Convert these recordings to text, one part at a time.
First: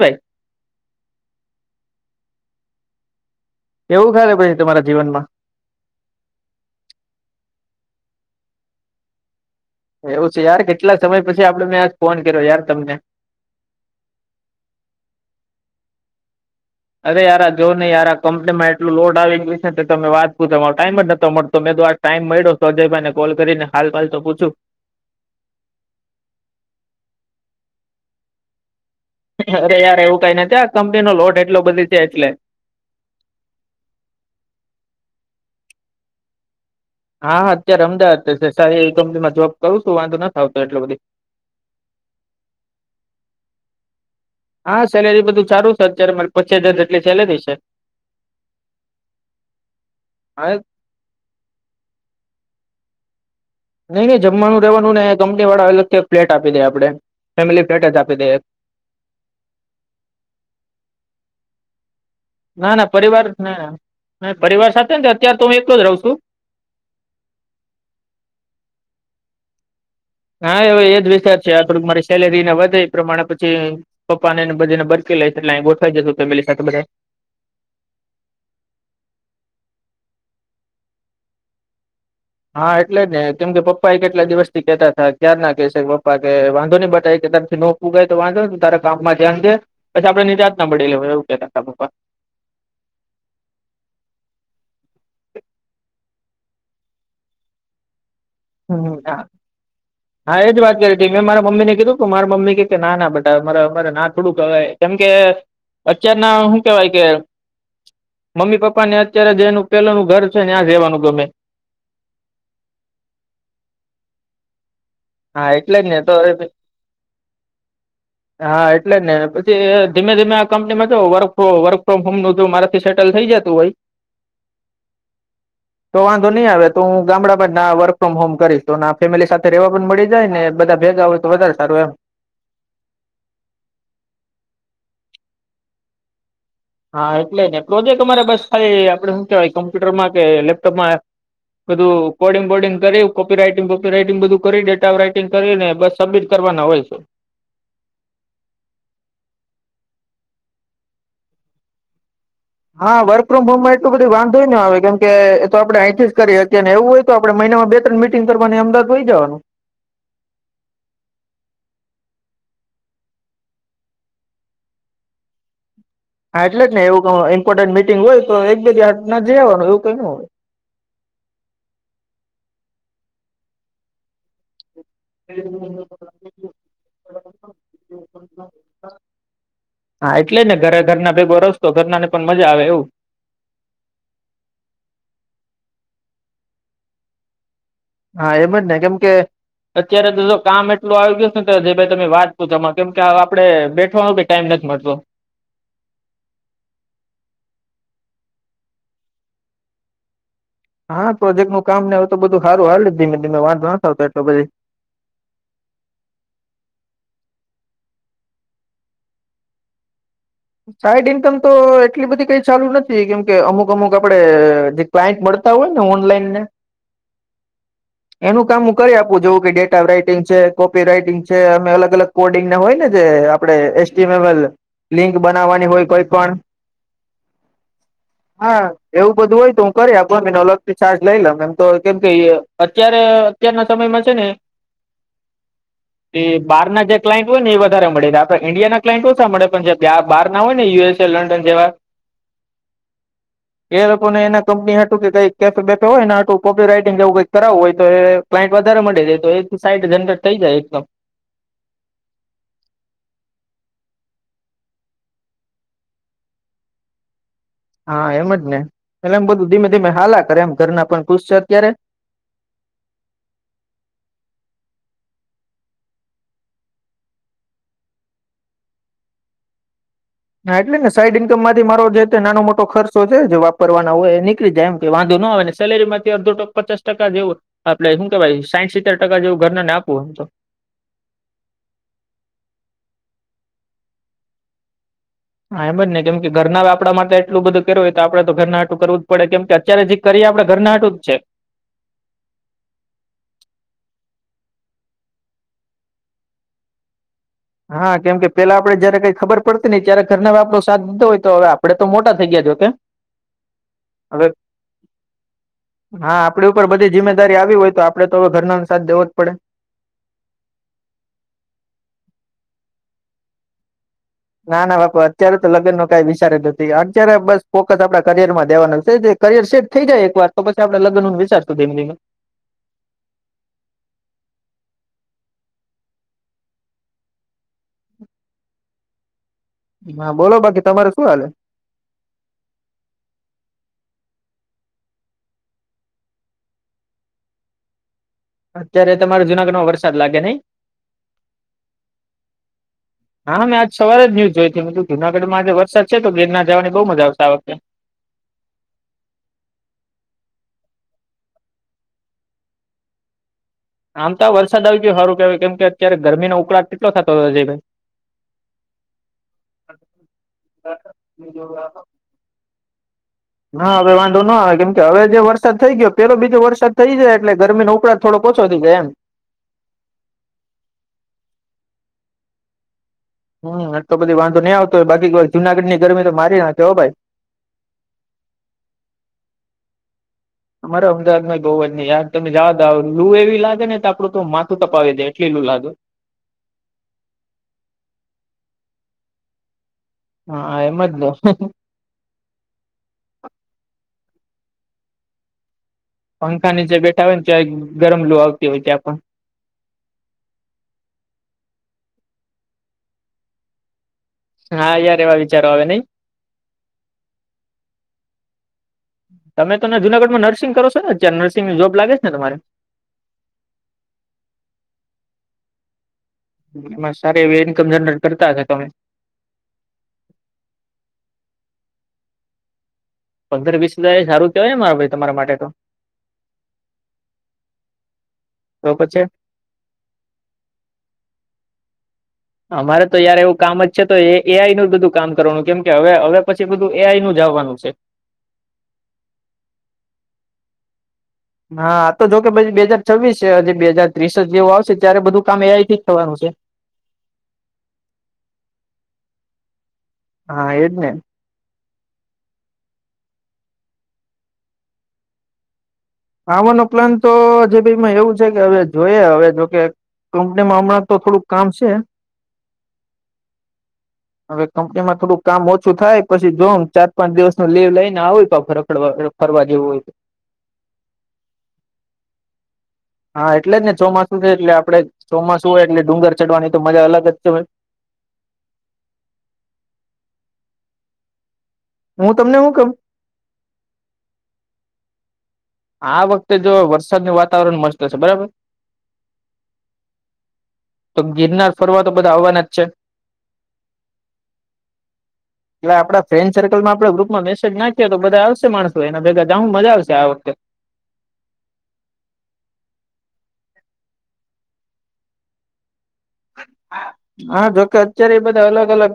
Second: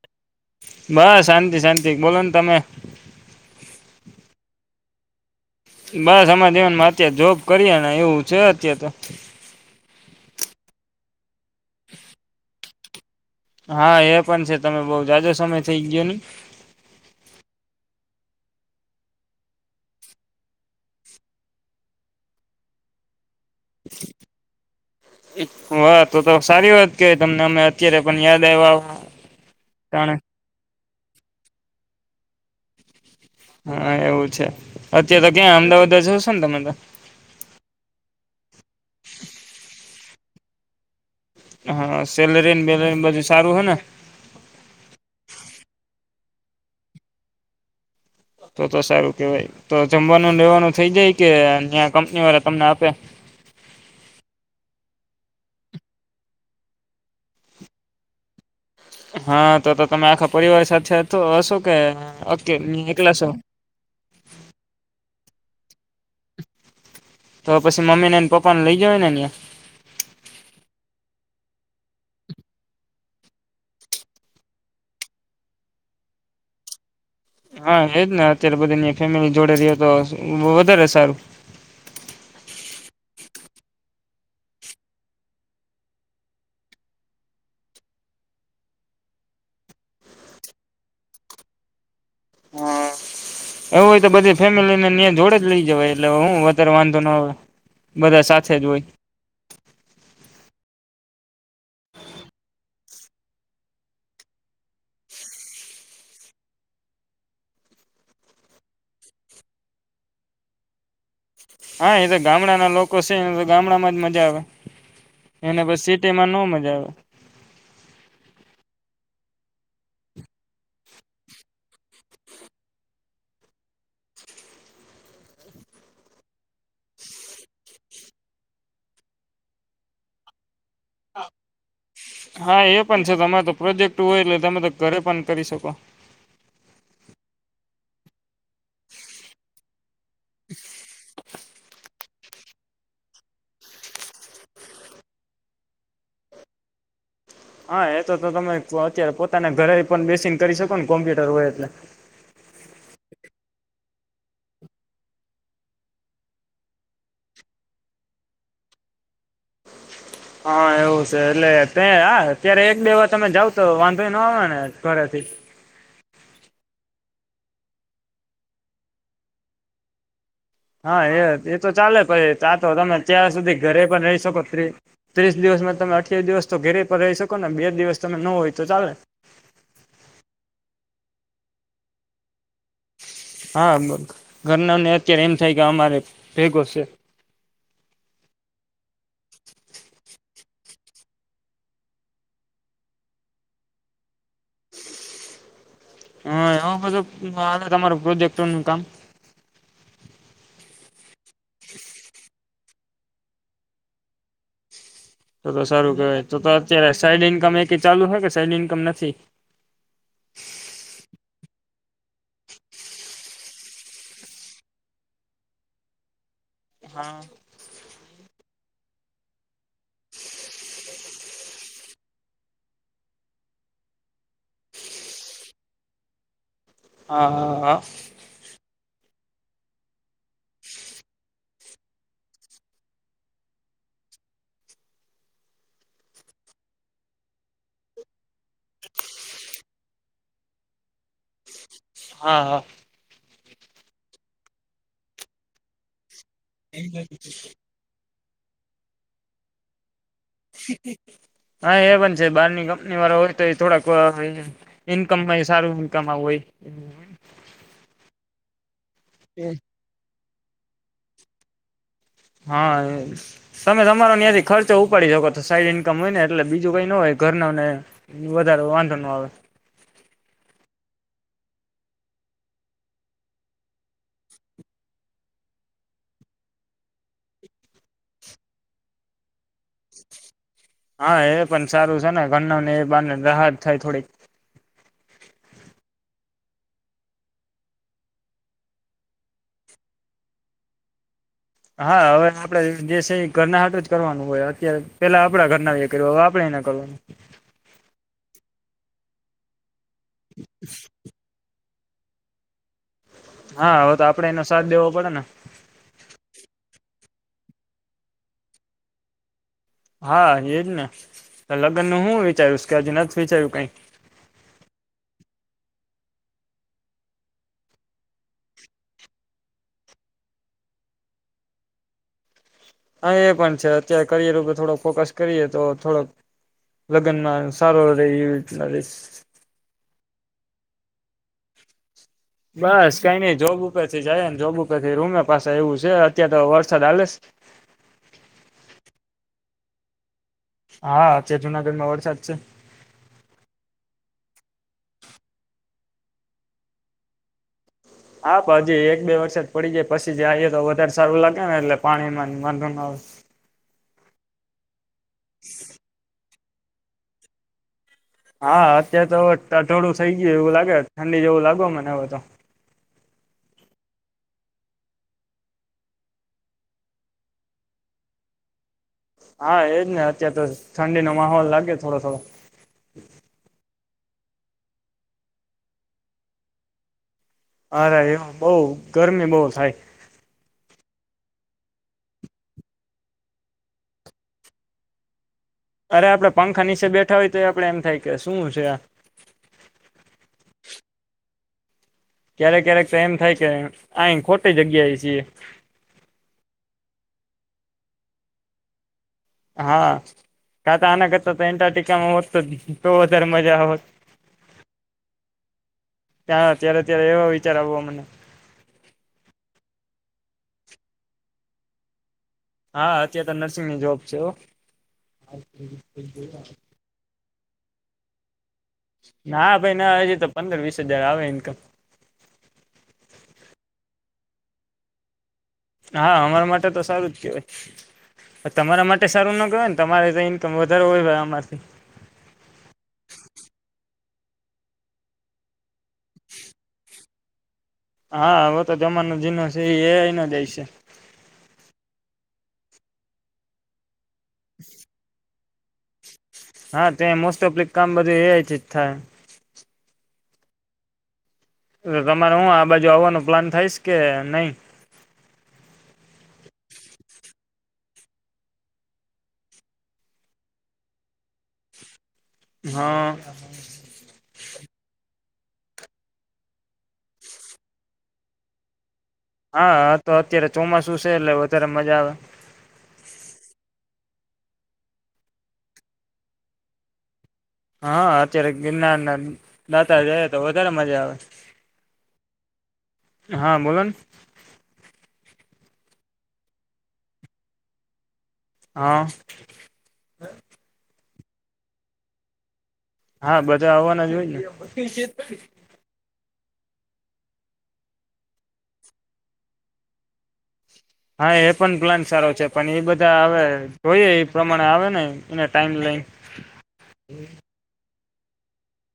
ભાઈ બસ શાંતિ શાંતિ બોલો ને તમે. એવું ખરે પછી તમારા જીવનમાં. બસ આમા જીવનમાં અત જોબ કરીએ ને એવું છે. અત્ય તો. એવું છે યાર કેટલા સમય પછી આપડે મેં ફોન કર્યો યાર તમને. હા એ પણ છે તમે બઉ જાદો સમય થઇ ગયો ની. અરે યાર જોવ નહી યાર કંપની માં એટલું લોડ આવી ગયું છે તો તમે વાત પૂછો મારું ટાઈમ જ નતો મળતો મે તો આ ટાઈમ મળ્યો તો અજયભાઈને કોલ કરીને હાલ પાલ તો પૂછું વા તો તો સારી વાત કેય તમને અમે અત્યારે પણ યાદ આવ્યા. અરે યાર ટાણે એવું કઈ નથી આ કંપની નો લોડ એટલો બધી છે એટલે હા એવું છે. અત્યારે તો ક્યાં અમદાવાદ જ છો ને તમે તો હા હા અત્યારે અમદાવાદ સારી એવી કંપનીમાં જોબ કરું છું વાંધો નથ આવતો એટલ બધી. હા સેલરી બેલરી બધું સારું હ ને હા સેલેરી બધું સારું છે અત્યારે માર પચીસ હજાર જેટલી ચાલેલી છે. તો તો સારું કેવાય તો જમવાનું હા લેવાનું થઇ જાય કે અં કંપની વાળા તમને આપે. નઈ નઈ જમવાનું રહેવાનું નને કંપની વાળા અલગથી ફ્લેટ આપી દે આપડે. ફેમિલી પ્લેટ જ આપી દે એક. હા તો તો તમે આખા પરિવાર સાથે હશો કે ઓકે ના ના એકલા પરિવાર છો ના પરિવાર સાથે અત્યારે તો હું એકલો જ રહ છું. તો પછી મમ્મી ને એને પપ્પા ને લઈ જ ને અહં હા હવે એજ વિચાર છે આ થોડ મારી સેલેરીને વધે એ પ્રમાણે પછી પપ્પા ને બધીને બર એટલે ગોઠવા જાસો ફેમિલી સાથે બધા હા એજ ને અત્યારે બધ ફેમિલી જોડે રે તો વધારે સારું. હા એટલે જ ને કેમ કે પપ્પા એ કેટલા દિવસ થી કેતા હતા ક્યાર ના કેહેશે પપ્પા કે વાંધો નઈ બટ આ એક તારથી નોકું ગાય તો વાંધો તા કામમાં ધ્યાન દે પછી આપડે નિજત ના મળી લેવા એવું કેતા હતા પપા. [inaudible] એવું હોય તો બધી ફેમિલીને ન્યા જોડ જ લઈ જવા એટલે હું વધારે વાંધો ના હોય. હમ હા હા એજ વાત કરી મેં મારા મમ્મી ને કીધું કે મારા મમ્મી કે કે ના બતા મારા અમારે ના થોડું કવાય કેમ કે અચ્ચાર ના શું કેવાય કે મમ્મી પપ્પા ને અત્યારે જે એનું પેલાનું ઘર છે ને આ જવાનું ગમે. હા એ તો ગામડાના લોકો છે ને તો ગામડામાં જ મજા આવે. હા એને એટલે બસ જ ને તો સિટીમાં ન મજા આવે હા એટલે જ ને ધીમે ધીમે આ કંપનીમાં જ વર્ક વર્ક ફ્રોમ હોમ ન જો મારાથી સેટલ થઈ જતું હોઈ. [inaudible] તો વાંધો નહી આવે તો હું ગામડા બાદ ના વર્ક ફ્રોમ હોમ કરીશ તો ના ફેમિલી સાથે રવા મળી જાય ને બધા ભેગા હોય તો વધારે સારું એમ. હા એ પણ છે. તમારે તો પ્રોજેક્ટ હોય એટલે તમે તો ઘરે પણ કરી શકો. હા એટલે ને પ્રોજેક્ટ અરે બસ ખાલી આપડે શું કેવાય કોમ્પ્યુટરમાં કે લેપટોપમાં બધું કોડિંગ બોડિંગ કરી કોપી રાઈટિંગ કોપી રાઈટિંગ બધું કરી ડેટા ઓફ રાઈટિંગ કરીને બસ સબિટ કરવાના હોય છે. હા એ તો તો તમે અત્યારે પોતાના ઘરે પણ બેસીને કરી શકો કોમ્પ્યુટર હોય એટલે હા વર્ક ફ્રોમ હોમમાં એટલું બધું વાંધોય ન આવે કેમ કે એ તો આપણે અહીંથી જ કરી હતી ને એવું હોય તો આપણે મય ને આવા બે ત્રણ મિટિંગ કરવાને અમદાવાદ વય જવાનું હા એવું છે એટલે તે આ અત્યારે એક બે વાર તમે જાવ તો વાંધો ન આવે ને ઘરેથી [inaudible] હા એટલે જ ને એવું કવ ઈમ્પોર્ટન્ટ મિટિંગ હોય તો એક બી ના જઈ આવાનું એવું કઈ ન હોય હા એ એ તો ચાલે પહી તા તો રમે ત્યાર સુધી ઘરે પણ રહી શકો ત્રી ત્રીસ દિવસમાં તમે અઠ્યાવી દિવસ તો ઘેરે પર રહી શકો ને બે દિવસ તમે ન હોય તો ચાલે હા એટલે ને ઘરે ઘરના ભેગો રસતો ઘરનાને પણ મજા આવે એવું હા ઘરનાને અત્યારે એમ થાય કે અમારે ભેગો છે હા એમ જ ને કેમ કે અત્યારે તો જો કામ એટલું આવી ગયું છે ને તો જે ભાઈ તમે વાત પૂછમાં કેમ કે આપડે બેઠવાનો ભી ટાઈમ નથી મર્દો હા એ બધું તમારું પ્રોજેક્ટ નું કામ હા પ્રોજેક્ટ નું કામ ને હોય તો બધું સારું હા ધીમે ધીમે વાંધ ના થતો એટલે બધી તો તો સારું કેહેવાય તો અત્યારે સાઈડ ઈન્કમ એ ચાલુ છે કે સાઈડ ઈન્કમ નથી [inaudible] સાઈડ ઈન્કમ તો એટલી બધી કઈ ચાલુ નથી કેમકે અમુક અમુક આપડે જે ક્લાયન્ટ મળ કરતા હોય ને ઓનલાઈન ને હા. એનું કામ હું કરી આપું જોવું કે ડેટા રાઈટિંગ છે, કોપી રાઈટિંગ છે, અને અલગ અલગ કોડિંગ ને હોય ને જે એ આપણે એસ્ટિમેબલ લિંક બનાવવાની હોય કોઈ પણ હા હા હા હા એવું બધું હોય તો હું કરી આપુ અને અલગથી ચાર્જ લઈ લમ એમ તો કેમ કે અત્યારે અત્યારના સમય મજાને. એ બહાર ના જે ક્લાઇન્ટ હોય ને એ વધારે મળીને આપે ઈન્ડિયાના ક્લાઇન્ટ ઓછા મળે પણ જે આ બાહાર ના હોય ને યુએસે, લંડન જેવા હા, હા એ લોકો ને એના કંપની હતુ કે કંય કેફ બેઠ હોય ને આટું કોપી રાઈટંગ જેવુ કઈક કરાવવું હોય તો એ ક્લાઈન્ટ વધારે મળે જાય તો એથી સાઈ જનરેટ થઈ જાય એકદમ હા એ પણ છે, બહારની કંપની વાળા હોય તો એ થોડાક [unintelligible] ઈન્કમ મય સારું ઈન્કમ આવું હોય હા એમ જ ને એટલે એમ એ બધું ધીમે ધીમે હાલા કરે એમ ઘરના પણ ખુશ છે, અત્યારે હા તમે તમારો ત્યાંથી ખર્ચો ઉપાડી શકો તો સાઈડ ઇન્કમ હોય ને એટલે બીજું કઈ ન હોય ઘરનાને વધારે વાંધો ન આવે [inaudible] હા એટલેને સાઈડ ઈન્કમ માંથી મારો જેતે નાનો મોટો ખર્ચો છે, જે વાપરવાનો હોય એ નીકળી જાય એમ કે વાંધો ન આવે ને સેલેરીમાંથી અડધો પચાસ ટકા જેવું આપડે હું કેવાય સાઈઠ સિત્તેર ટકા જેવું ઘરના ને આપવું [inaudible] હા એ પણ સારું છે, ને ઘરનુને એ બારનુ રાહત થાય થોડીક હા એમ જ ને કેમ કે ઘરના અવે આપણા માટે એટલું બધું કર્યું હોય તો આપડે તો ઘરના એટું કરવું જ પડે કેમ કે અત્યારે જે કરી એ આપડા ઘરના હાટું જ છે. હા હવે આપડે જે છે એ ઘરના હારુ જ કરવાનું હોય અત્યારે પેલા આપડા ઘરના એ કર્યું હવે આપણે ના કરવાનું હા કેમ કે પેલા આપણે જયારે કઈ ખબર પડતી નઈ ત્યારે ઘરના બાપ સાથ દીધો હોય તો હવે આપડે તો મોટા થઈ ગયા જો કે હા હવે તો આપડે એનો સાથ દેવો પડે ને હા આપડી ઉપર બધી જિમ્મેદારી આવી હોય તો આપડે તો હવે ઘરનો સાથ દેવો જ પડે હા એજ ને લગ્ન ન હું વિચાર્યુંશ કે હજુ નથી વિચાર્યું કઈ ના ના બાપુ અત્યારે તો લગ્ન ન કઈ વિચાર નથી અત્યારે બસ ફોકસ આપડા કરિયર માં દેવાનું છે કરિયર સેટ થઈ જાય એક વાર તો પછી આપણે લગ્નનું વિચારશું ધીમે ધીમે હા એ પણ છે અત્યારે કરિયરર થોડોક ફોકસ કરીએ તો થોડોક લગ્નમાં સારો રહેે એવી રીતના ર હા બોલો બાકી તમારે શું હલે બસ કઈ નઈ જોબુર થી જાય ને જોબુર થી રૂમે પાસે એવું છે અત્યારે તો વરસાદ આાલે અત્યારે તમારે જુનાગઢ માં વરસાદ લાગે નય હા આજે જૂનાગઢમાં વરસાદ છે જુનાગઢ મે વર્ષા છે ના જોવા ખૂબ મખા આવે છે હા ભાઈજી વરસાદ પડી જાય પછી જાય તો વધારે સારું લાગે ને એટલે પાણીમાં વાંધો ના આવે આમ તો વરસાદ આવી ગયો સારું કેવાય કેમ કે અત્યારે ગરમીનો ઉકળાટ કેટલો થતો હતો જય ભાઈ હા અત્યારે તો થોડું થઈ ગયું એવું લાગે ઠંડી જેવું લાગે મને હવે તો હા હવે વાંધો ન આવે કેમ કે હવે જે વરસાદ થઈ ગયો પેલો બીજો વરસાદ થઈ જાય એટલે ગરમીનો ઉકળાટ થોડો ઓછો [inaudible] એમ હા એજ ને અત્યારે તો ઠંડીનો માહોલ લાગે થોડો થોડો હમ એટલો બધી વાંધો નહી આવતો હોય બાકી જુનાગઢની ગરમી તો મારી નાખે હો ભાઈ અરે એવું બોવ ગરમી બોવ થાય અમારે અમદાવાદમાં જ બહુ જ નહીં યાર તમે જવા દાવ લુ એવી લાગે ને તો આપડું તો માથું તપાવી દે એ અરે આપડે પંખા નીચે બેઠા હોય તો આપડે એમ થાય કે શું છે, આ હા એમ જ ને ક્યારેક ક્યારેક તો એમ થાય કે અહી ખોટી જગ્યા એ છીએ પંખા ની જે બેઠા હોય ને ત્યાં ગરમ લોુ આવતી હોય ત્યાં પણ હા કાતા આના કરતા તો એન્ટાર્ક્ટિકામાં હોત તો તોવધારેમજા આવત હા યાર એવા વિચારો આવે નઈ ક્યાં અત્યારે ત્યારે એવા વિચાર આવો મમને તમે તો જુનાગઢમાં નર્સિંગ કરો જ નર્સિંગ જોબ લાગે છે ને તમારે હા અત્યાં તો નર્સિંગની જોબ છે એમાં સારી એ ઈન્કમ જનરેટ કરતા હતાો તમે ના ભાઈ ના હજી તો પંદર વીસ હજાર આવે ઇન્કમ પંદર વીસ હજાર સારું કેવાય મારે ભઈ તમારા માટે તો હા અમારા માટે તો સારું જ કહેવાય તો તમારા પછી માટે સારું ના કેય ને તમારે ઈન્કમ વધારેો હોય અમારથી અમારે તો યાર એવું કામ જ છે તો એઆઈ નું બધું કામ કરવાનું કેમ કે હવે હવે પછી બધું એઆઈ નું જ તવાનુ છે હા હવે તો જમાનો જીનો છે એ આઈનો હશે હા તો જો કે પછી બે હાજર છવવીસ બે હાજર ત્રીસ જ જેવું આવશે ત્યારે બધું કામ એ આઈ જ ઠીક થવાનું છે હા ત મોસ્ટ ઓફ્ કામ બધું એ થાય હા એજને તમારે હું આ બાજુ આવવાનું પ્લાન થઈશ કે નહી આવવાનો પ્લાન તો હજી એવું છે કે હવે જોઈએ હવે જોકે કંપનીમાં હમણાં તો થોડુંક કામ છે હા હવે કંપનીમાં થોડું કામ ઓછું થાય પછી જોઉ ચાર પાંચ દિવસ નું લીવ લઈને આવ પણ ફ રખડવા હા હા તો અત્યારે ચોમાસું છે એટલે વધારે મજા આવે હા એટલે જ ને ચોમાસું છે એટલે આપડે ચોમાસું હોય એટલે ડુંગર ચડવાની તો મજા અલગ જ છે હોય હા અત્યારે ગિરનાર ના દાતા જાય તો વધારે મજા આવે હું તમને હું કવ હા બોલો ને આ વખતે જો વરસાદનું વાતાવરણ મસ્તશે બરાબર? હ. તો ગિરનાર ફરવા તો બધા આવવાના જ છે. હા બધા આવવાના જો હોય ને. એટલે આપડા ફ્રેન્ડ સર્કલમાં આપણે ગ્રુપમાં મેસેજ નાખીએ તો બધા આવશે માણસો એના ભેગા જાહુ હું મજા આવશે આ વખતે. હા એ પણ પ્લાન સારો છે પણ એ બધા હવે જોઈએ એ પ્રમાણે આવે ને એને ટાઈમ લઈ. હા જોકે અત્યારે એ બધા અલગ અલગ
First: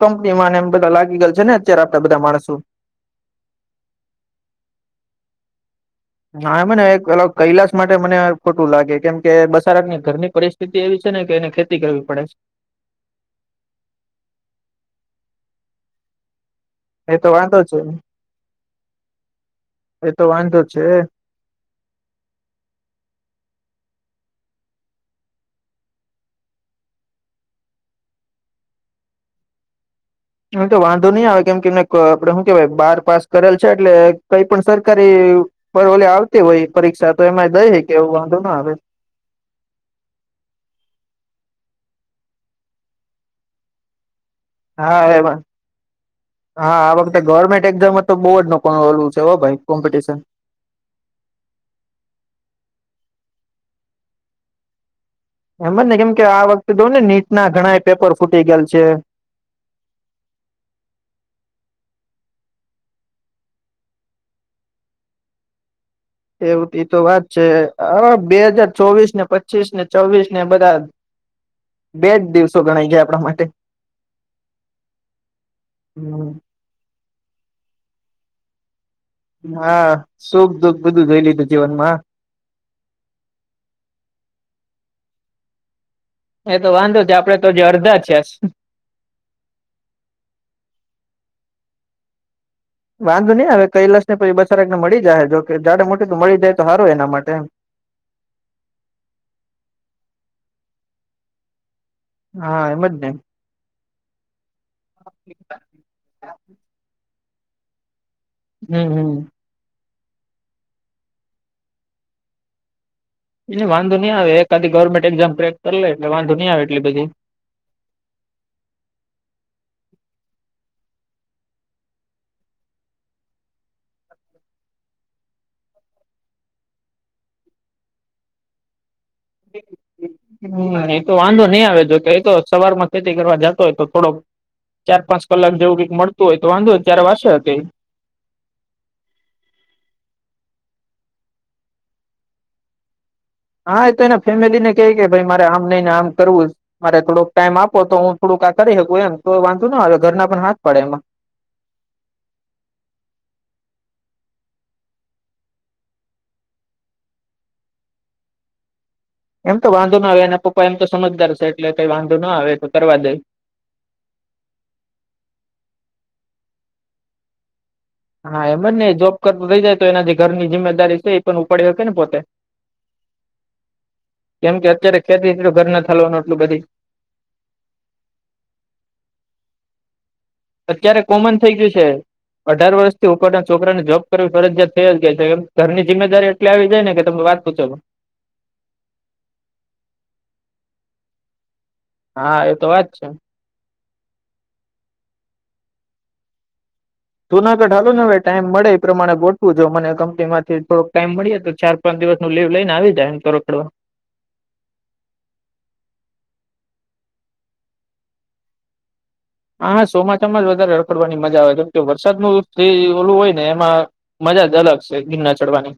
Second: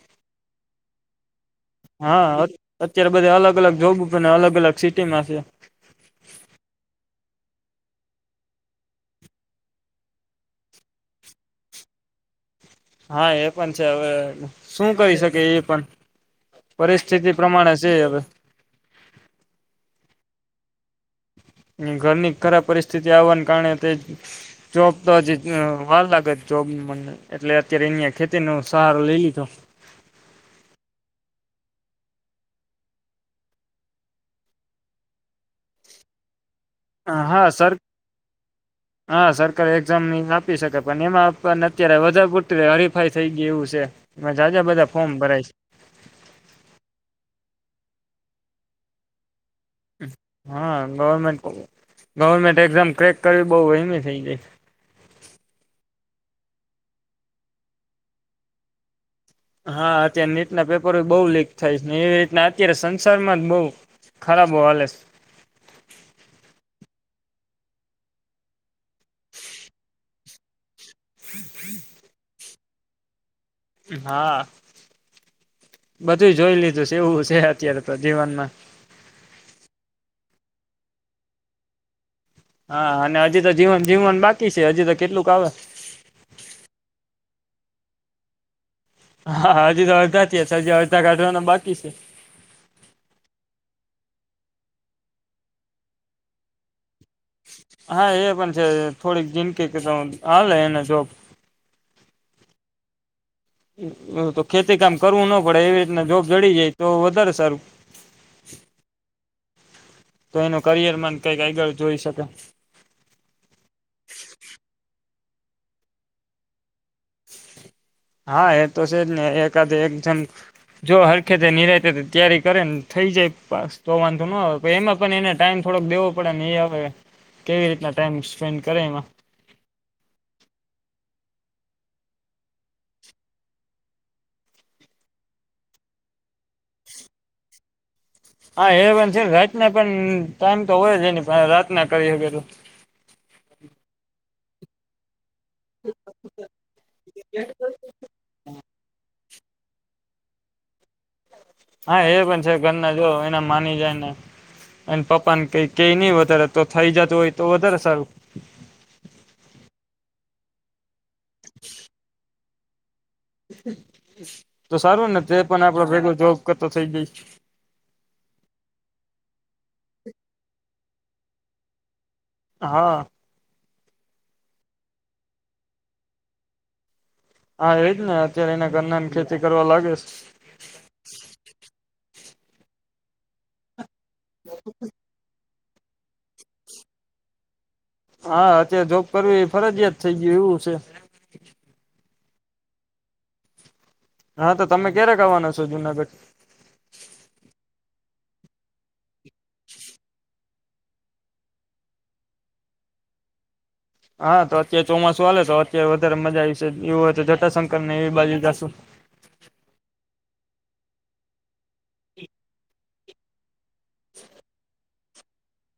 કંપની ને એમ બધા લાગી ગયયા છે ને અત્યારે આપડા બધા હા અત માણસો અત્યારે બધ અલગ-અલગ જોગ અને અલગ-અલગ સિટીમાં છે. હા મને એક અલગ કૈલાસ માટે મને ખોટું લાગે કેમ કે બસારત ની ઘરની પરિસ્થિતિ એવી છે ને કે એને ખેતી કરવી પડે છે. હા એ પણ છે હવે શું કરી શકે એ પણ. એ તો પરિસ્થિતિ વાંધો પ્રમાણે છે હવે એતો વાંધો છે. ઘરની ખરાબ પરિસ્થિતિ આવવા કારણે તે જોબ તો જ વાર લાગે જોબ એટલે અત્યારે અહિયાં ખેતી ન સહારો લઈ લીધો [inaudible] એમ તો વાંધો નહી આવે કેમ કે આપડે શું કેવાય બાર પાસ કરેલ છે એટલે કઈ પણ સરકારી ઓલે આવતી હોય પરીક્ષા તો હા એમાં દઈ સર હે કે એવું વાંધો ના આવે હા સરકારી એક્ઝામની આપી શકે પણ એમાં પણ અત્યારે વધારે પુરત હરીફાઈ થઈ ગય એવું છે. એમાં જાજા બધા હા ફોર્મ એમાં ભરાય છે હા આ વખતે ગવર્મેન્ટ એકદમ જ તો બોડ નો પણ ઓલું છે હો ભાઈ કોમ્પિટિશન હા ગવર્મેન્ટ ગવર્મેન્ટ એક્ઝામ ક્રેક [unintelligible] એમ થઈ જાય એમ જ ને કેમ કે આ વખતે દઉ ને નીટના ઘણા એ પેપર ફૂટી ગયેલ છે. હા અત્યારે નીટના પેપરો બહુ લીક થાય છે, એવી રીતના અત્યારે સંસારમાં જ બહ ખરાબ હો હાલેસ [inaudible] એવું એતો વાત છે હવે બે હાજાર ચોવીસ ને પચીસ ને ચવવીસ ને બધા [inaudible] તો ગણાય ગયા આપણા માટે. હા બધું જોઈ લીધું છે એવું જે અત્યારે તો જીવનમાં હા સુખ દુખ બધું જોઈ લીધું જીવનમાં. હા અને હજી તો જીવન જીવન બાકી છે હજી તો કેટલુંક આવે એતો વાંધો છે આપડે તો જ અડધા છે. હા હજી તો અડધા થ હજી અડધા કાઢવાના બાકી છે. વાંધો નહી હવે કઈ કૈલાશ ને પછી બસારને મળી જાય જો જાડે મોટી તો મળી જાય તો સારું એના માટે એમ હા એ પણ છે થોડીક જિંદકી કે ત હલે એના જોપ હા એમ જ ને. તો ખેતી કામ કરવું ન પડે એવી રીતના જોબ જડી જાય તો વધારે સારું. હમ હમ. તો એનું કરિયર મન કઈક આગળ જોઈ શકે. એ વાંધો નહં આવે એકા ગવર્મેન્ટ એક્ઝામ્રેક કરી લે એટલે વાંધો નહં આવે. એટલી બધી હા એ તો છે જ ને એકાદ એકજામ જો હરખેતે નિરાતે તૈયારી કરેને થઈ જાય તો વાંધો ન હો એમાં પણ એને ટાઈમ થોડોક દેવો પડે ને એ હવે કેવી રીતના ટાઈમ સ્પેન્ડ કરે એમાં. [inaudible] હ એતો વાંધો નહી આવે જો કે એતો સવાર માં ખેતી કરવા જતો હોય તો થોડોક ચાર પાંચ કલાક જેવું કંઈક મળતું હોય તો વાંધો ત્યારે વાસે હતી. હા એ પણ છે રાતના પણ ટાઈમ તો હોય જ એની પાહે રાતના કરી એ [unintelligible] હા એ તો એને ફેમિલીને કેય કે ભાઈ મા રે આમ નઈ ને આમ કરવું મારે થોડોક ટાઈમ આપો તો હું થોડુંક આ કરી શકું એમ તો વાંધો ના હવે ઘરના પણ હા જ પડે એમાં. હા એ પણ છે ઘરના જો એના માની જાય ને. એ પપ્પા ને કઈ કઈ નહિ વધારે તો થઈ જતું હોય તો વધારે સારું. એમ તો વાંધો ના આવે અને પપ્પા એમ તો સમજદાર છે એટલે કઈ વાંધો ના આવે તો કરવા દે. તો સારું ને તે પણ આપડે ભેગ જોબ કરતો થઈ ગઈ. હા એમ જ ને જોબ કરતો થઇ જાય તો એના જે ઘર ની જિમ્મેદારી છે એ પણ ઉપાડી શકે ને પોતે જ. હા. કેમ કે અત્યારે ખેતી એટલું ઘર ના થાલવાનું એટલું બધી. હા, એજ ને અત્યારે એને કરરના ને ખેતી કરવા લાગે છે. અત્યારે કોમન થઈ ગયું છે અઢાર વર્ષથી ઉપરના છોકરાને જોબ કરવી ફરજયાત થયા જ ગાય છે એમ? ઘરની જિમ્મેદારી એટલી આવી જાય ને કે તમે વાત. [unintelligible] હા, અત્યારે જોબ કરવી એ ફરજિયાત થઈ ગય એવું છે. હા, એ તો વાત છે. હા, તો તમે ક્યારે ગવાના છો? જુનાગઢ? જૂનાગઢાલો ને હવે ટાઈમ મળે એ પ્રમાણે ગોઠવું જો મને કંપની માંથી થોક ટાઈમ મળી તો ચાર પાંચ દિવસ નું લીવ લઈને આવી જાયને [unintelligible] હા, તો અત્યારે ચોમાસું આવેલે તો અત્યારે વધારે મજા આવીશે એવું હોય તો જટાશંકર ને એવી બાજુ જશું. હા! હા! ચોમા ચોમા જ વધારે રડખડવાની મજા આવે કેમ કે વરસાદનું [unintelligible] ઓલું હોય ને [unintelligible] માં મજા જ અલગ છે ગિના ચડવાની.